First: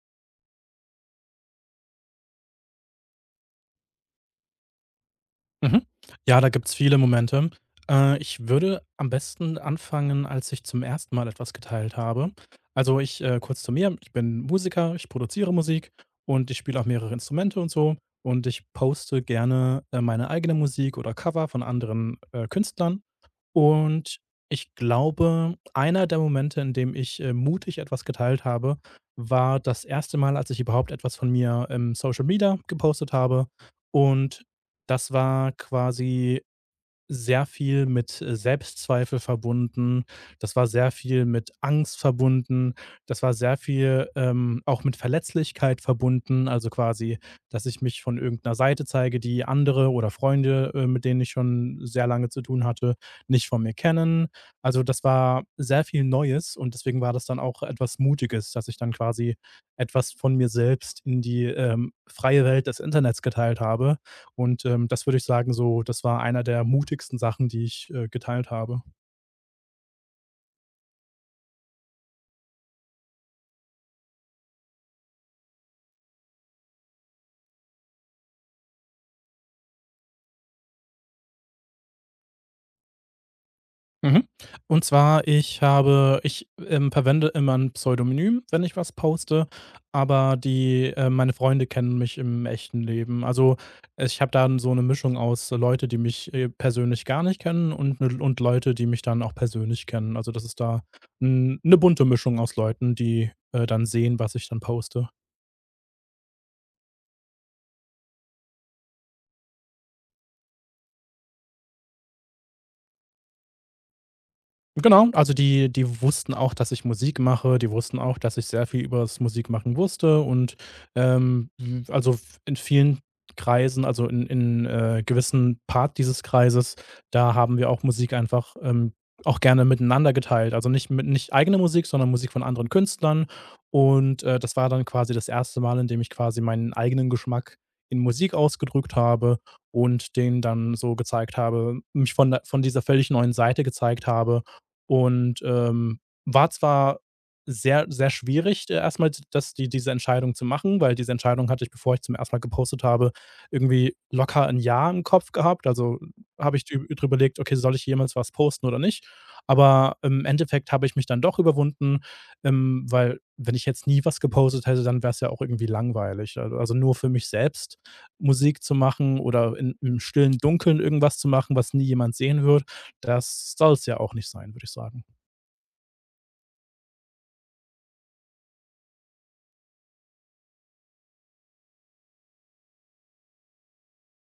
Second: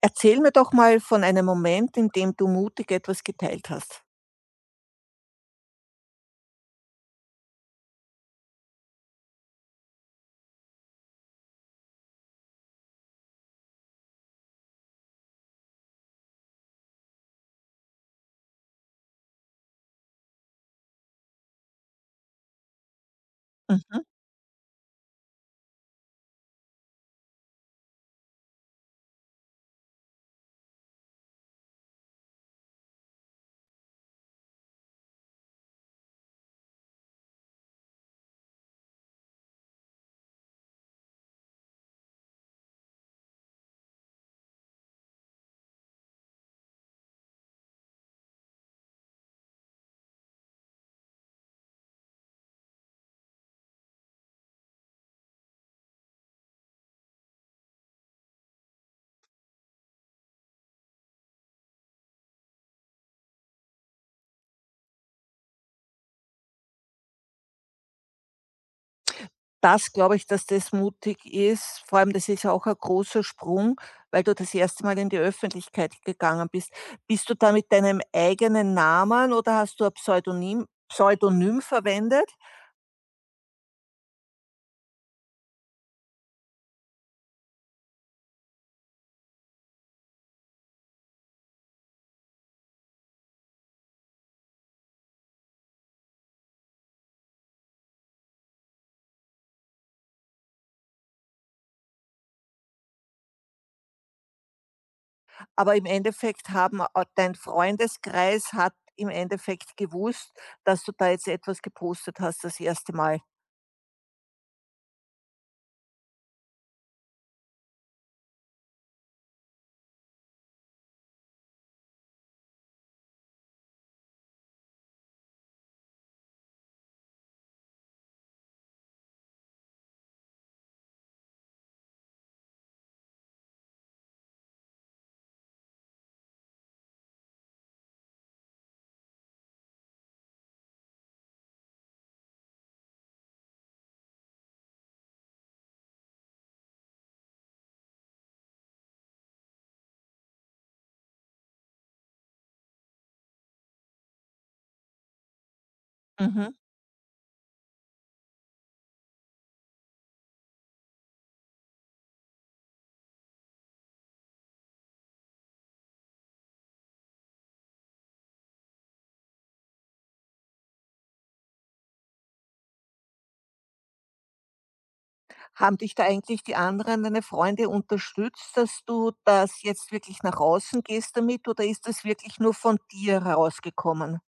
Erzähl mir doch mal von einem Moment, in dem du mutig etwas geteilt hast. Mhm. Ja, da gibt's viele Momente. Ich würde am besten anfangen, als ich zum ersten Mal etwas geteilt habe. Also ich kurz zu mir, ich bin Musiker, ich produziere Musik und ich spiele auch mehrere Instrumente und so. Und ich poste gerne meine eigene Musik oder Cover von anderen Künstlern. Mhm. Und ich glaube, einer der Momente, in dem ich mutig etwas geteilt habe, war das erste Mal, als ich überhaupt etwas von mir im Social Media gepostet habe. Und das war quasi sehr viel mit Selbstzweifel verbunden. Das war sehr viel mit Angst verbunden. Das war sehr viel, auch mit Verletzlichkeit verbunden. Also, quasi, dass ich mich von irgendeiner Seite zeige, die andere oder Freunde, mit denen ich schon sehr lange zu tun hatte, nicht von mir kennen. Also, das war sehr viel Neues und deswegen war das dann auch etwas Mutiges, dass ich dann quasi etwas von mir selbst in die, freie Welt des Internets geteilt habe. Und, das würde ich sagen, so das war einer der mutigsten Sachen, die ich geteilt habe. Das glaube ich, dass das mutig ist. Vor allem, das ist ja auch ein großer Sprung, weil du das erste Mal in die Öffentlichkeit gegangen bist. Bist du da mit deinem eigenen Namen oder hast du ein Pseudonym verwendet? Mhm. Und zwar, ich verwende immer ein Pseudonym, wenn ich was poste, aber meine Freunde kennen mich im echten Leben. Also, ich habe dann so eine Mischung aus Leute, die mich persönlich gar nicht kennen und Leute, die mich dann auch persönlich kennen. Also, das ist da eine bunte Mischung aus Leuten, die, dann sehen, was ich dann poste. Aber im Endeffekt haben a dein Freundeskreis hat im Endeffekt gewusst, dass du da jetzt etwas gepostet hast das erste Mal. Genau, also die wussten auch, dass ich Musik mache. Die wussten auch, dass ich sehr viel über das Musikmachen wusste und, w also f in vielen Kreisen, also in gewissen Part dieses Kreises, da haben wir auch Musik einfach, auch gerne miteinander geteilt. Also nicht eigene Musik, sondern Musik von anderen Künstlern. Und, das war dann quasi das erste Mal, in dem ich quasi meinen eigenen Geschmack in Musik ausgedrückt habe und den dann so gezeigt habe mich von der von dieser völlig neuen Seite gezeigt habe und, war zwar sehr, sehr schwierig, erst das die diese Entscheidung zu machen, weil diese Entscheidung hatte ich, bevor ich zum ersten Mal gepostet habe, irgendwie locker ein Jahr im Kopf gehabt. Also, Mhm. habe ich drüber überlegt: „Okay, soll ich jemals was posten oder nicht?“ Aber im Endeffekt habe ich mich dann doch überwunden, weil wenn ich jetzt nie was gepostet hätte, dann wäre es ja auch irgendwie langweilig. Al Also, nur für mich selbst Musik zu machen oder in im stillen Dunkeln irgendwas zu machen, was nie jemand sehen wird, das soll es ja auch nicht sein, würde ich sagen. Haben dich da eigentlich die anderen, deine Freunde unterstützt, dass du das jetzt wirklich nach außen gehst damit oder ist das wirklich nur von dir herausgekommen?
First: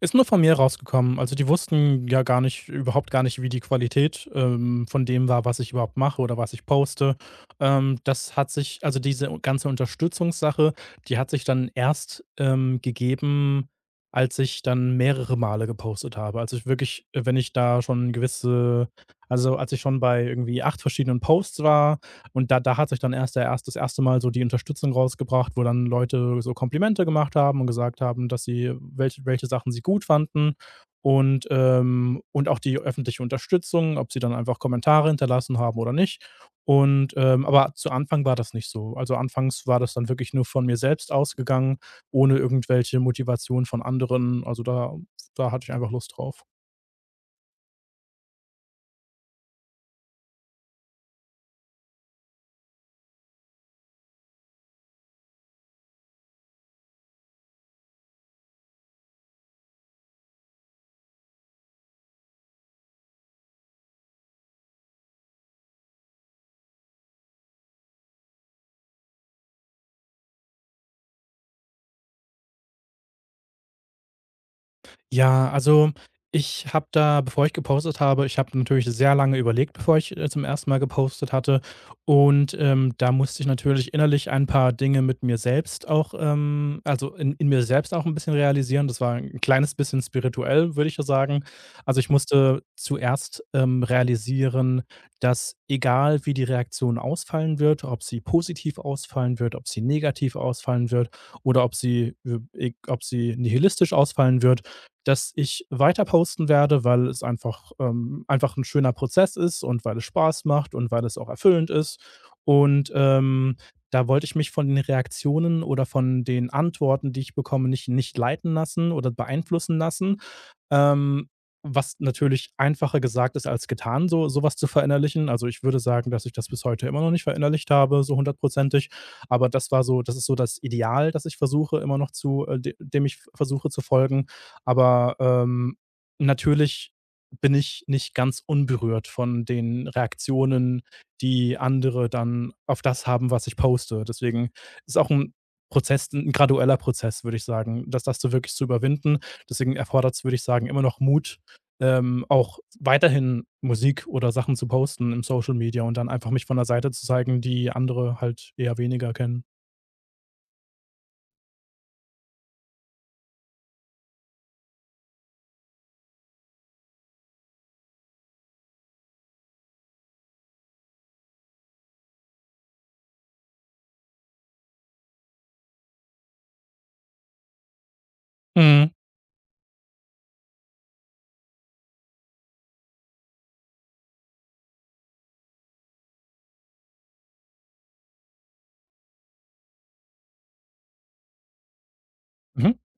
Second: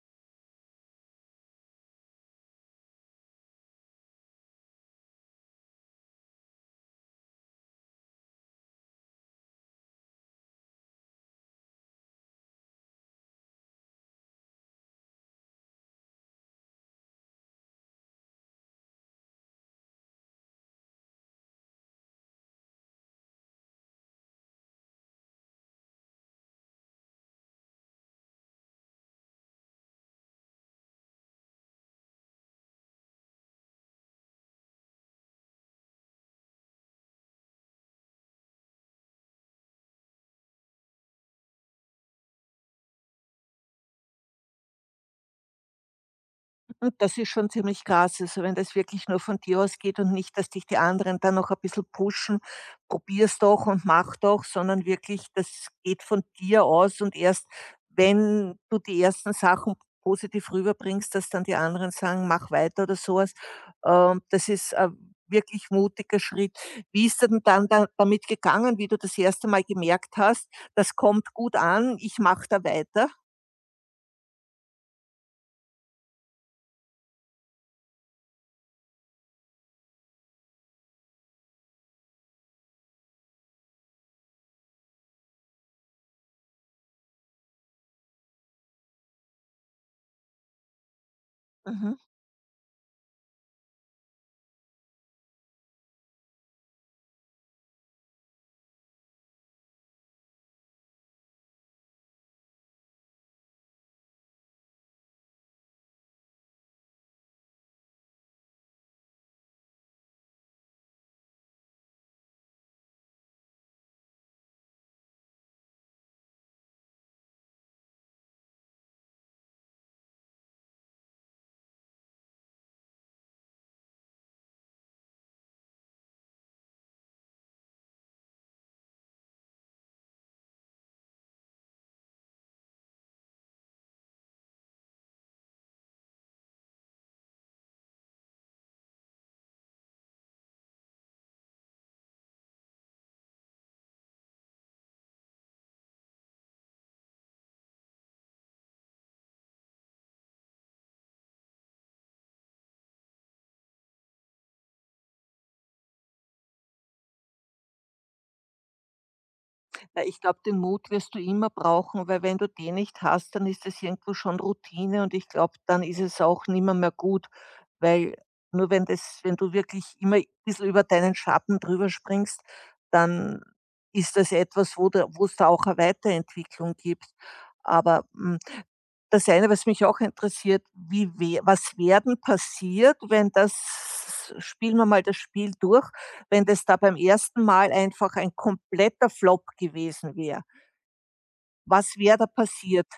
Ist nur von mir rausgekommen. Also, die wussten ja gar nicht überhaupt gar nicht, wie die Qualität, von dem war, was ich überhaupt mache oder was ich poste. Das hat sich diese ganze Unterstützungssache, die hat sich dann erst, gegeben, als ich dann mehrere Male gepostet habe. Also, ich wirklich wenn ich da schon gewisse also, als ich schon bei irgendwie 8 verschiedenen Posts war, und da hat sich dann erst das erste Mal so die Unterstützung rausgebracht, wo dann Leute so Komplimente gemacht haben und gesagt haben, dass sie welche welche Sachen sie gut fanden und auch die öffentliche Unterstützung, ob sie dann einfach Kommentare hinterlassen haben oder nicht. Und, aber zu Anfang war das nicht so. Also, anfangs war das dann wirklich nur von mir selbst ausgegangen, ohne irgendwelche Motivation von anderen. Also, da hatte ich einfach Lust drauf. Und das ist schon ziemlich krass. Also, wenn das wirklich nur von dir ausgeht und nicht, dass dich die anderen dann noch ein bisschen pushen, probier's doch und mach doch, sondern wirklich, das geht von dir aus und erst, wenn du die ersten Sachen positiv rüberbringst, dass dann die anderen sagen, mach weiter oder sowas. Das ist ein wirklich mutiger Schritt. Wie ist denn dann da, damit gegangen, wie du das erste Mal gemerkt hast, das kommt gut an, ich mache da weiter? Ja, also ich habe natürlich sehr lange überlegt, bevor ich, zum ersten Mal gepostet hatte. Und, da musste ich natürlich innerlich ein paar Dinge mit mir selbst auch, also in mir selbst auch ein bisschen realisieren. Das war ein kleines bisschen spirituell, würde ich ja sagen. Mhm. Also, ich musste zuerst, realisieren, dass egal wie die Reaktion ausfallen wird, ob sie positiv ausfallen wird, ob sie negativ ausfallen wird oder ob sie, e ob sie nihilistisch ausfallen wird, dass ich weiter posten werde, weil es einfach einfach ein schöner Prozess ist und weil es Spaß macht und weil es auch erfüllend ist. Und, da wollte ich mich von den Reaktionen oder von den Antworten, die ich bekomme, nicht leiten lassen oder beeinflussen lassen, ähm, was natürlich einfacher gesagt ist als getan, so sowas zu verinnerlichen. Also, ich würde sagen, dass ich das bis heute immer noch nicht verinnerlicht habe, so hundertprozentig. Aber das ist so das Ideal, das ich versuche immer noch zu de dem ich versuche zu folgen. Aber, natürlich bin ich nicht ganz unberührt von den Reaktionen, die andere dann auf das haben, was ich poste. Deswegen ist auch ein Prozess ein gradueller Prozess, würde ich sagen, dass das so wirklich zu überwinden. Deswegen erfordert es, würde ich sagen, immer noch Mut, auch weiterhin Musik oder Sachen zu posten im Social Media und dann einfach mich von der Seite zu zeigen, die andere halt eher weniger kennen. Ja, ich glaube, den Mut wirst du immer brauchen, weil wenn du den nicht hast, dann ist es irgendwo schon Routine und ich glaube, dann ist es auch nimmer mehr gut, weil nur wenn du wirklich immer ein bissel über deinen Schatten drüber springst, dann ist das etwas, wo's da auch eine Weiterentwicklung gibt. Aber, Mhm. das eine, was mich auch interessiert, wie we was werden passiert, wenn das spielen wir mal das Spiel durch, wenn das da beim ersten Mal einfach ein kompletter Flop gewesen wäre? Was wäre da Mhm. passiert?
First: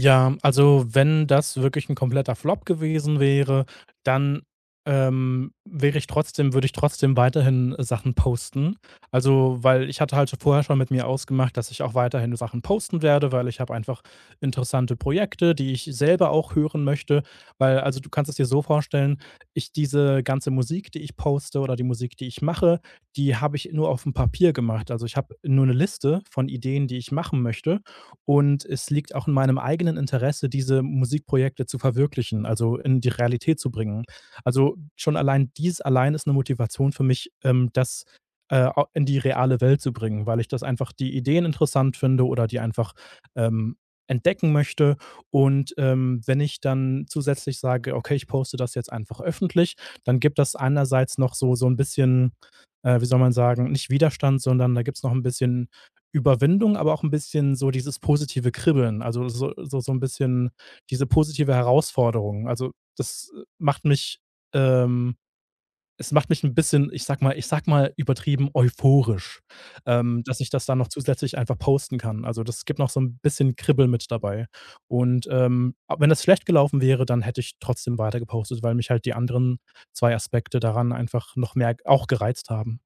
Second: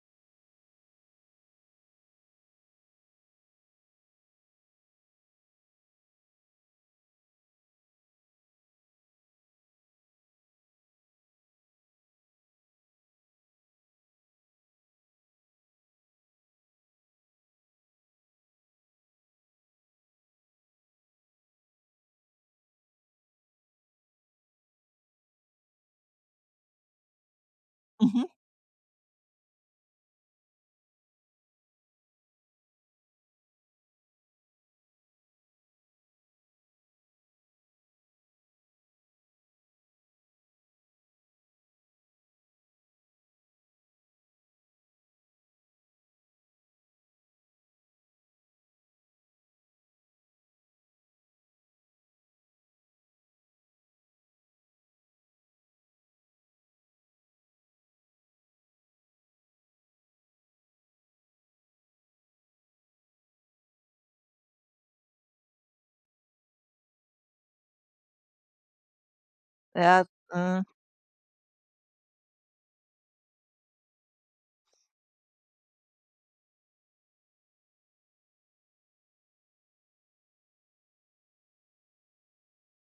Ja, also wenn das wirklich ein kompletter Flop gewesen wäre, dann, wäre ich trotzdem würde ich trotzdem weiterhin Sachen posten. Also, weil ich hatte halt vorher schon mit mir ausgemacht, dass ich auch weiterhin Sachen posten werde, weil ich habe einfach interessante Projekte, die ich selber auch hören möchte. Weil also du kannst es dir so vorstellen, ich diese ganze Musik, die ich poste oder die Musik, die ich mache, die habe ich nur auf dem Papier gemacht. Also, ich habe nur eine Liste von Ideen, die ich machen möchte Mhm. und es liegt auch in meinem eigenen Interesse, diese Musikprojekte zu verwirklichen, also in die Realität zu bringen. Also schon allein ist eine Motivation für mich, das, au in die reale Welt zu bringen, weil ich das einfach die Ideen interessant finde oder die einfach, ähm, entdecken möchte. Und, wenn ich dann zusätzlich sage: „Okay, ich poste das jetzt einfach öffentlich“, dann gibt das einerseits noch so ein bisschen, wie soll man sagen, nicht Widerstand, sondern da gibt's noch ein bisschen Überwindung, aber auch ein bisschen so dieses positive Kribbeln, also so 'n bisschen diese positive Herausforderung. Also, das macht mich ähm, es macht mich ein bisschen, ich sag mal übertrieben euphorisch, Ja, dass ich mhm. das dann noch zusätzlich einfach posten kann. Also, das gibt noch so ein bisschen Kribbel mit dabei. Und, a wenn das schlecht gelaufen wäre, dann hätte ich trotzdem weiter gepostet, weil mich halt die anderen 2 Aspekte daran einfach noch mehr auch gereizt haben.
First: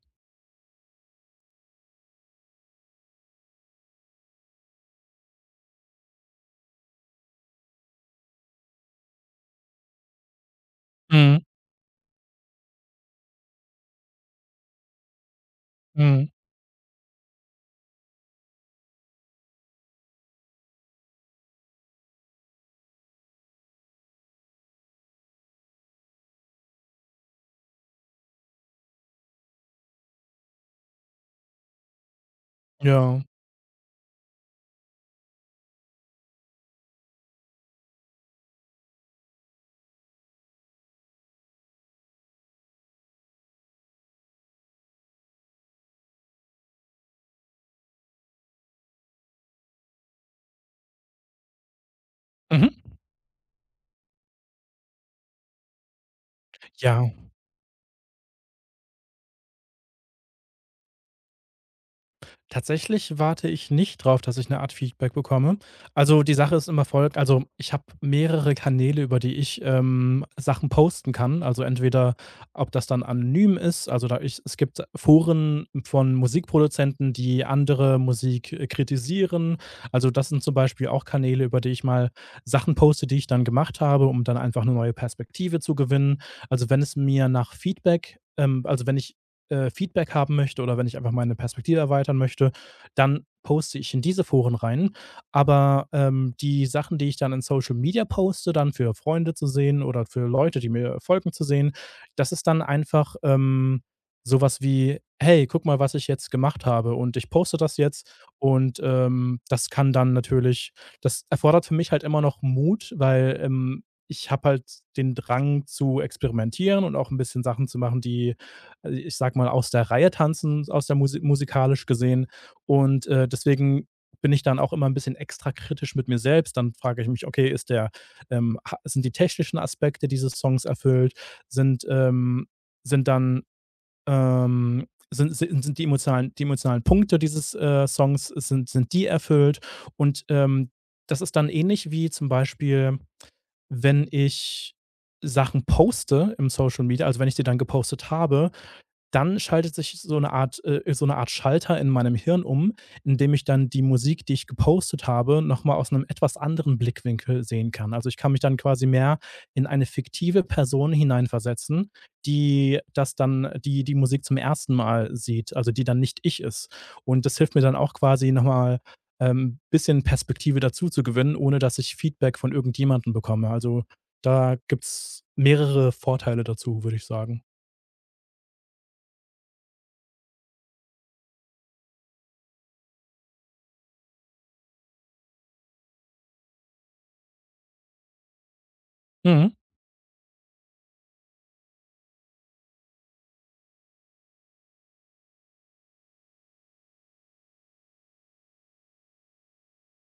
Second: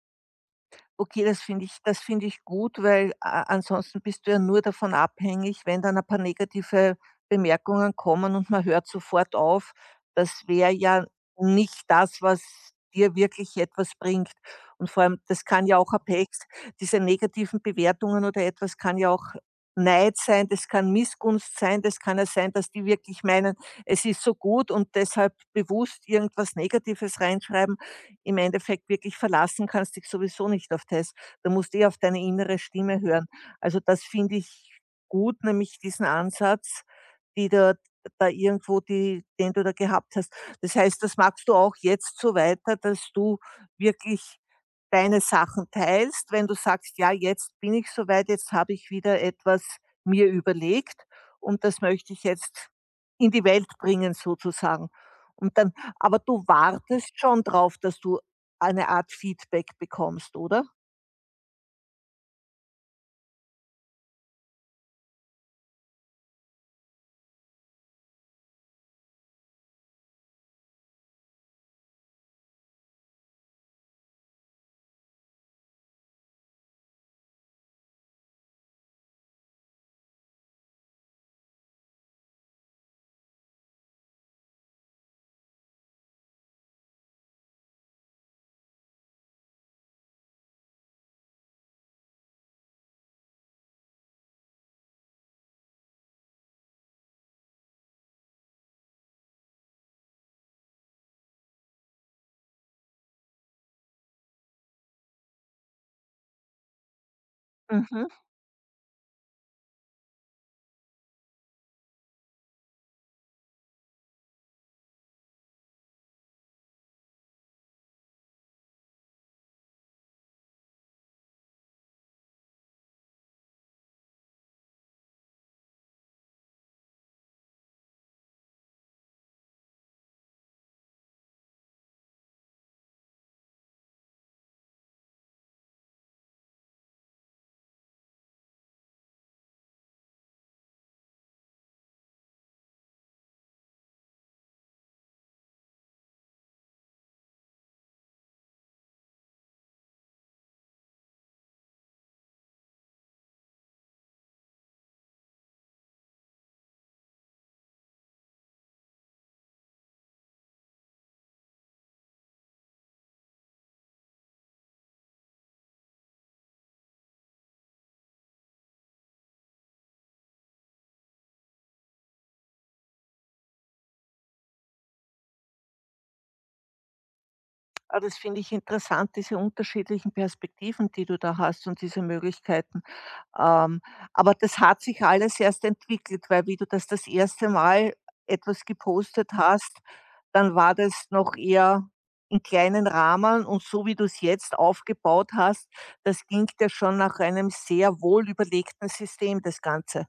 Okay, das finde ich gut, weil a ansonsten bist du ja nur davon abhängig, wenn dann ein paar negative Bemerkungen kommen und man hört sofort auf. Das wäre ja Mhm, nicht das, was dir wirklich etwas bringt. Und vor allem, das kann ja auch ein mhm, Pech, diese negativen Bewertungen oder etwas kann ja auch Neid sein, das kann Missgunst sein, das kann ja sein, dass die wirklich meinen, es ist so gut und deshalb bewusst irgendwas Negatives reinschreiben. Im Endeffekt wirklich verlassen kannst dich sowieso nicht auf das. Du eh auf deine innere Stimme ja. hören. Also, das finde ich gut, nämlich diesen Ansatz, die da irgendwo die den du da gehabt hast. Das heißt, das machst du auch jetzt so weiter, dass du wirklich deine Sachen teilst, wenn du sagst: „Ja, jetzt bin ich so weit, jetzt habe ich wieder etwas mir überlegt und das möchte ich jetzt Mhm. in die Welt bringen sozusagen.“ Und dann, aber du Ja. wartest schon drauf, dass du eine Art Feedback bekommst, oder? Tatsächlich warte ich nicht drauf, dass ich eine Art Feedback bekomme. Also, die Sache ist immer folgt also, ich habe mehrere Kanäle, über die ich, Sachen posten kann. Also, entweder ob das dann anonym ist, also, da ich es gibt Foren von Musikproduzenten, die andere Musik, kritisieren. Also, das sind zum Beispiel auch Kanäle, über die ich mal Sachen poste, die ich dann gemacht habe, um dann einfach eine neue Perspektive zu gewinnen. Also, wenn es mir nach Feedback also, wenn ich Feedback haben möchte oder wenn ich einfach meine Perspektive erweitern möchte, dann poste ich in diese Foren rein. Aber, die Sachen, die ich dann in Social Media poste, dann für Freunde zu sehen oder für Leute, die mir folgen, zu sehen, das ist dann einfach, so wie: „Hey, guck mal, was ich jetzt gemacht habe und ich poste das Mhm. jetzt.“ Und, das kann dann natürlich das erfordert für mich halt immer noch Mut, weil, ich habe halt den Drang zu experimentieren und auch ein bisschen Sachen zu machen, die also, ich sag mal, aus der Reihe tanzen, aus der musikalisch gesehen. Und, deswegen bin ich dann auch immer ein bisschen extra kritisch mit mir selbst. Dann frage ich mich: „Okay, ist der, ha sind die technischen Aspekte dieses Songs erfüllt? Sind, sind dann, sind sind Sind die emotionalen Punkte dieses, Songs sind die erfüllt?“ Und, das ist dann ähnlich wie zum Beispiel, wenn ich Sachen poste im Social Media, also, wenn ich die dann gepostet habe, dann schaltet sich so eine Art Schalter in meinem Hirn um, indem ich dann die Musik, die ich gepostet habe, noch mal aus einem etwas anderen Blickwinkel sehen kann. Also, ich kann mich dann quasi mehr in eine fiktive Person hineinversetzen, die das dann die Musik zum ersten Mal sieht, also, die dann nicht ich ist. Und das hilft mir dann auch quasi noch mal, bisschen Perspektive dazu zu gewinnen, ohne dass ich Feedback von irgendjemandem bekomme. Also, da gibt's mehrere Vorteile dazu, würde ich sagen. Ah, das finde ich interessant, diese unterschiedlichen Perspektiven, die du da hast und diese Möglichkeiten. Ähm, aber das hat sich alles erst entwickelt, weil wie du das erste Mal etwas gepostet Mhm. hast. Dann war das noch eher in kleinen Rahmen und so wie du es jetzt aufgebaut hast, das klingt ja schon nach einem sehr wohlüberlegten System, das Ganze,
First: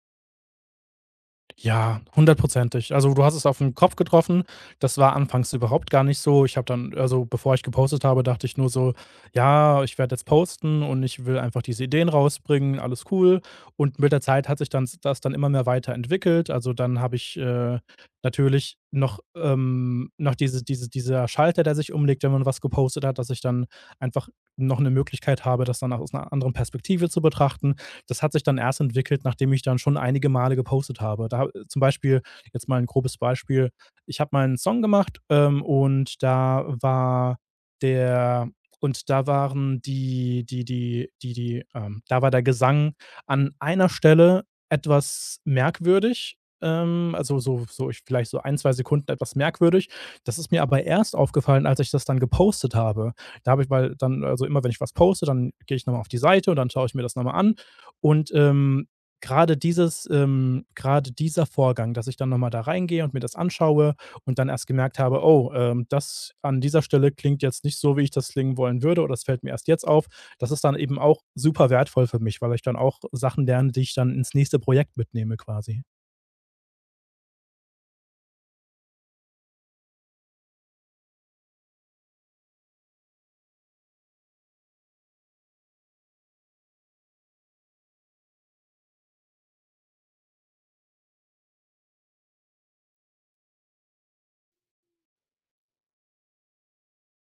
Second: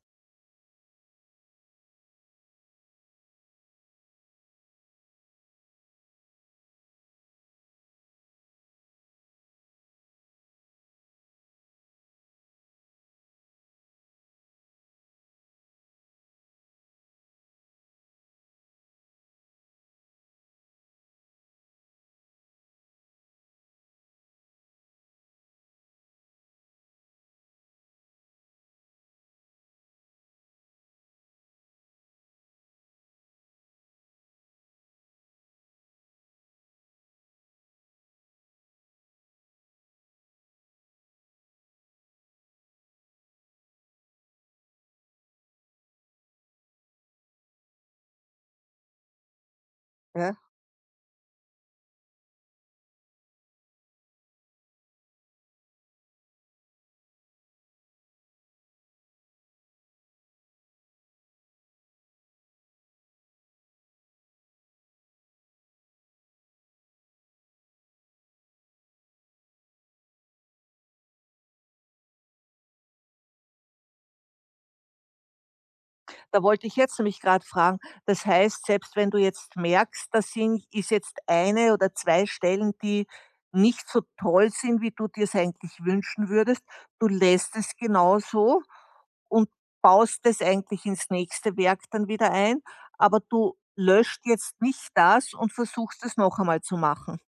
Ja, hundertprozentig. Also, du hast es auf den Kopf getroffen. Das war anfangs überhaupt gar nicht so. Ich habe dann also, bevor ich gepostet habe, dachte ich nur so: „Ja, ich werde jetzt posten und ich will einfach diese Ideen rausbringen, alles cool." Und mit der Zeit hat sich dann s das dann immer mehr weiterentwickelt. Also, dann habe ich, natürlich noch diese dieser Schalter, der sich umlegt, wenn man was gepostet hat, dass ich dann einfach noch eine Möglichkeit habe, das dann aus einer anderen Perspektive zu betrachten. Das hat sich dann erst entwickelt, nachdem ich dann schon einige Male gepostet habe. Da zum Beispiel, jetzt mal ein grobes Beispiel, ich habe mal einen Song gemacht, und da war der und da waren die die die die die da war der Gesang an einer Stelle etwas merkwürdig, also ich vielleicht so ein 2 Sekunden etwas merkwürdig. ja? Das ist mir aber erst aufgefallen, als ich das dann gepostet habe. Da habe ich Weil dann also immer, wenn ich was poste, dann gehe ich noch mal auf die Seite und dann schaue ich mir das noch mal an und, gerade dieses gerade dieser Vorgang, dass ich dann noch mal da reingehe und mir das anschaue und dann erst gemerkt habe: „Oh, das an dieser Stelle klingt jetzt nicht so, wie ich das klingen wollen würde, oder es fällt mir erst jetzt auf." Das ist dann eben auch super wertvoll für mich, weil ich dann auch Sachen lerne, die ich dann ins nächste Projekt mitnehme quasi. Da wollte ich jetzt nämlich gerade fragen, das heißt, selbst wenn du jetzt merkst, da sind ist jetzt eine oder 2 Stellen, die nicht so toll sind, wie du dir's eigentlich wünschen würdest, du lässt es genau so und baust es eigentlich ins nächste Werk dann wieder ein, aber du löscht jetzt nicht das und versuchst es noch einmal zu machen.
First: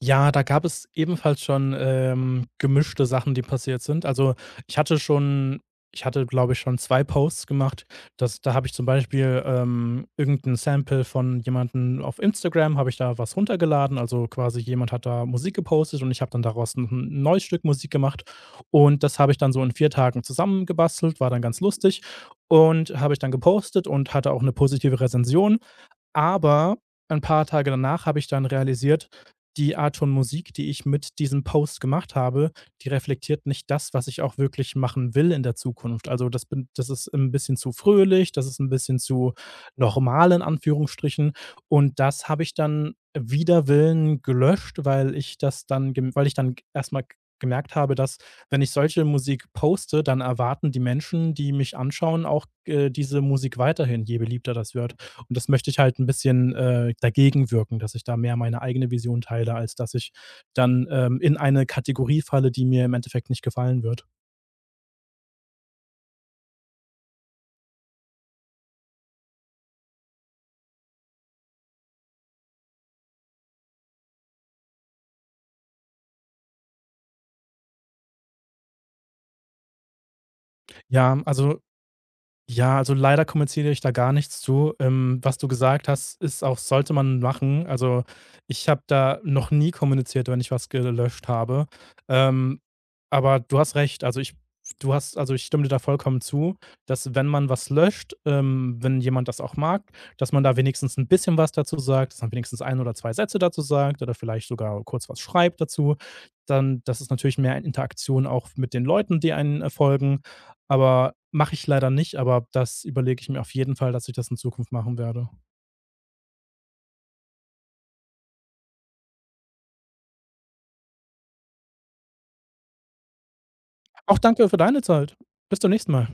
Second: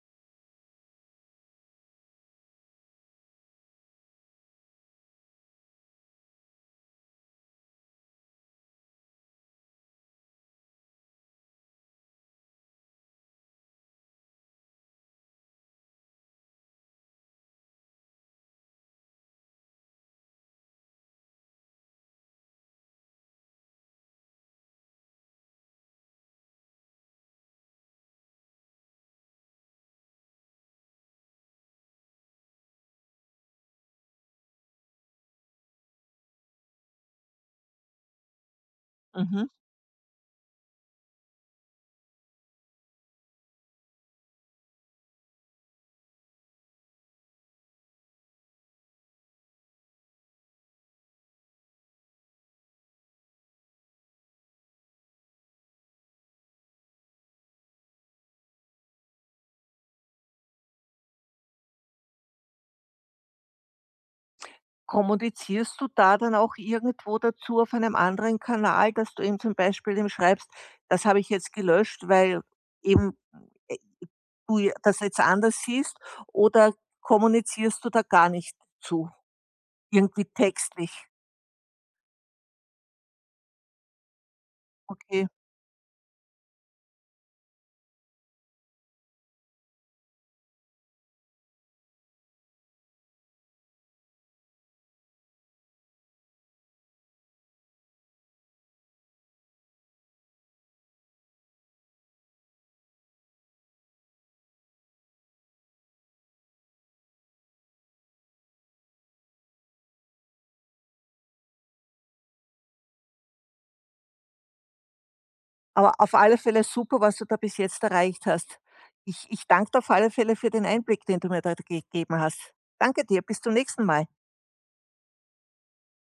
Ja, da gab es ebenfalls schon, gemischte Sachen, die passiert sind. Also, ich hatte schon ich hatte, glaube ich, schon 2 Posts gemacht. Das Da habe ich zum Beispiel, irgend Sample von jemandem auf Instagram habe ich da was runtergeladen. Also, quasi jemand hat da Musik gepostet und ich habe dann daraus ein 'n neues Stück Musik gemacht. Und das habe ich dann so in 4 Tagen zusammengebastelt, war dann ganz lustig und habe ich dann gepostet und hatte auch eine positive Rezension. Aber ein paar Tage danach habe ich dann realisiert, die Art von Musik, die ich mit diesem Post gemacht habe, die reflektiert nicht das, was ich auch wirklich machen will in der Zukunft. Also, das ist ein bisschen zu fröhlich, das ist ein bisschen zu Mhm. normal in Anführungsstrichen und das habe ich dann wider Willen gelöscht, weil ich dann erstmal g gemerkt habe, dass, wenn ich solche Musik poste, dann erwarten die Menschen, die mich anschauen, auch, diese Musik weiterhin, je beliebter das wird. Und das möchte ich halt ein bisschen, dagegen wirken, dass ich da mehr meine eigene Vision teile, als dass ich dann, in eine Kategorie falle, die mir im Endeffekt nicht gefallen wird. Kommunizierst du da dann auch irgendwo dazu auf einem anderen Kanal, dass du ihm zum Beispiel ihm schreibst: „Das habe ich jetzt gelöscht, weil eben, äh, du j das jetzt anders siehst“ oder kommunizierst du da gar nicht zu, irgendwie textlich? Ja, also, Ja, also leider kommuniziere ich da gar nichts zu. Okay. Was du gesagt hast, ist auch sollte man machen. Also, ich habe da noch nie kommuniziert, wenn ich was gelöscht habe. Ähm, aber du hast recht. Also, ich du hast Also, ich stimme dir da vollkommen zu, dass wenn man was löscht, wenn jemand das auch mag, dass man da wenigstens ein bisschen was dazu sagt, dass man wenigstens ein oder 2 Sätze dazu sagt oder vielleicht sogar kurz was schreibt dazu. Dann Das ist natürlich mehr Interaktion auch mit den Leuten, die einen, folgen. Aber mache ich leider nicht, aber das überlege ich mir auf jeden Fall, dass ich das in Zukunft machen werde. Aber auf alle Fälle super, was du da bis jetzt erreicht hast. Ich danke dir auf alle Fälle für den Einblick, den du mir da gegeben hast. Danke dir, bis zum nächsten Mal. Auch danke für deine Zeit. Bis zum nächsten Mal.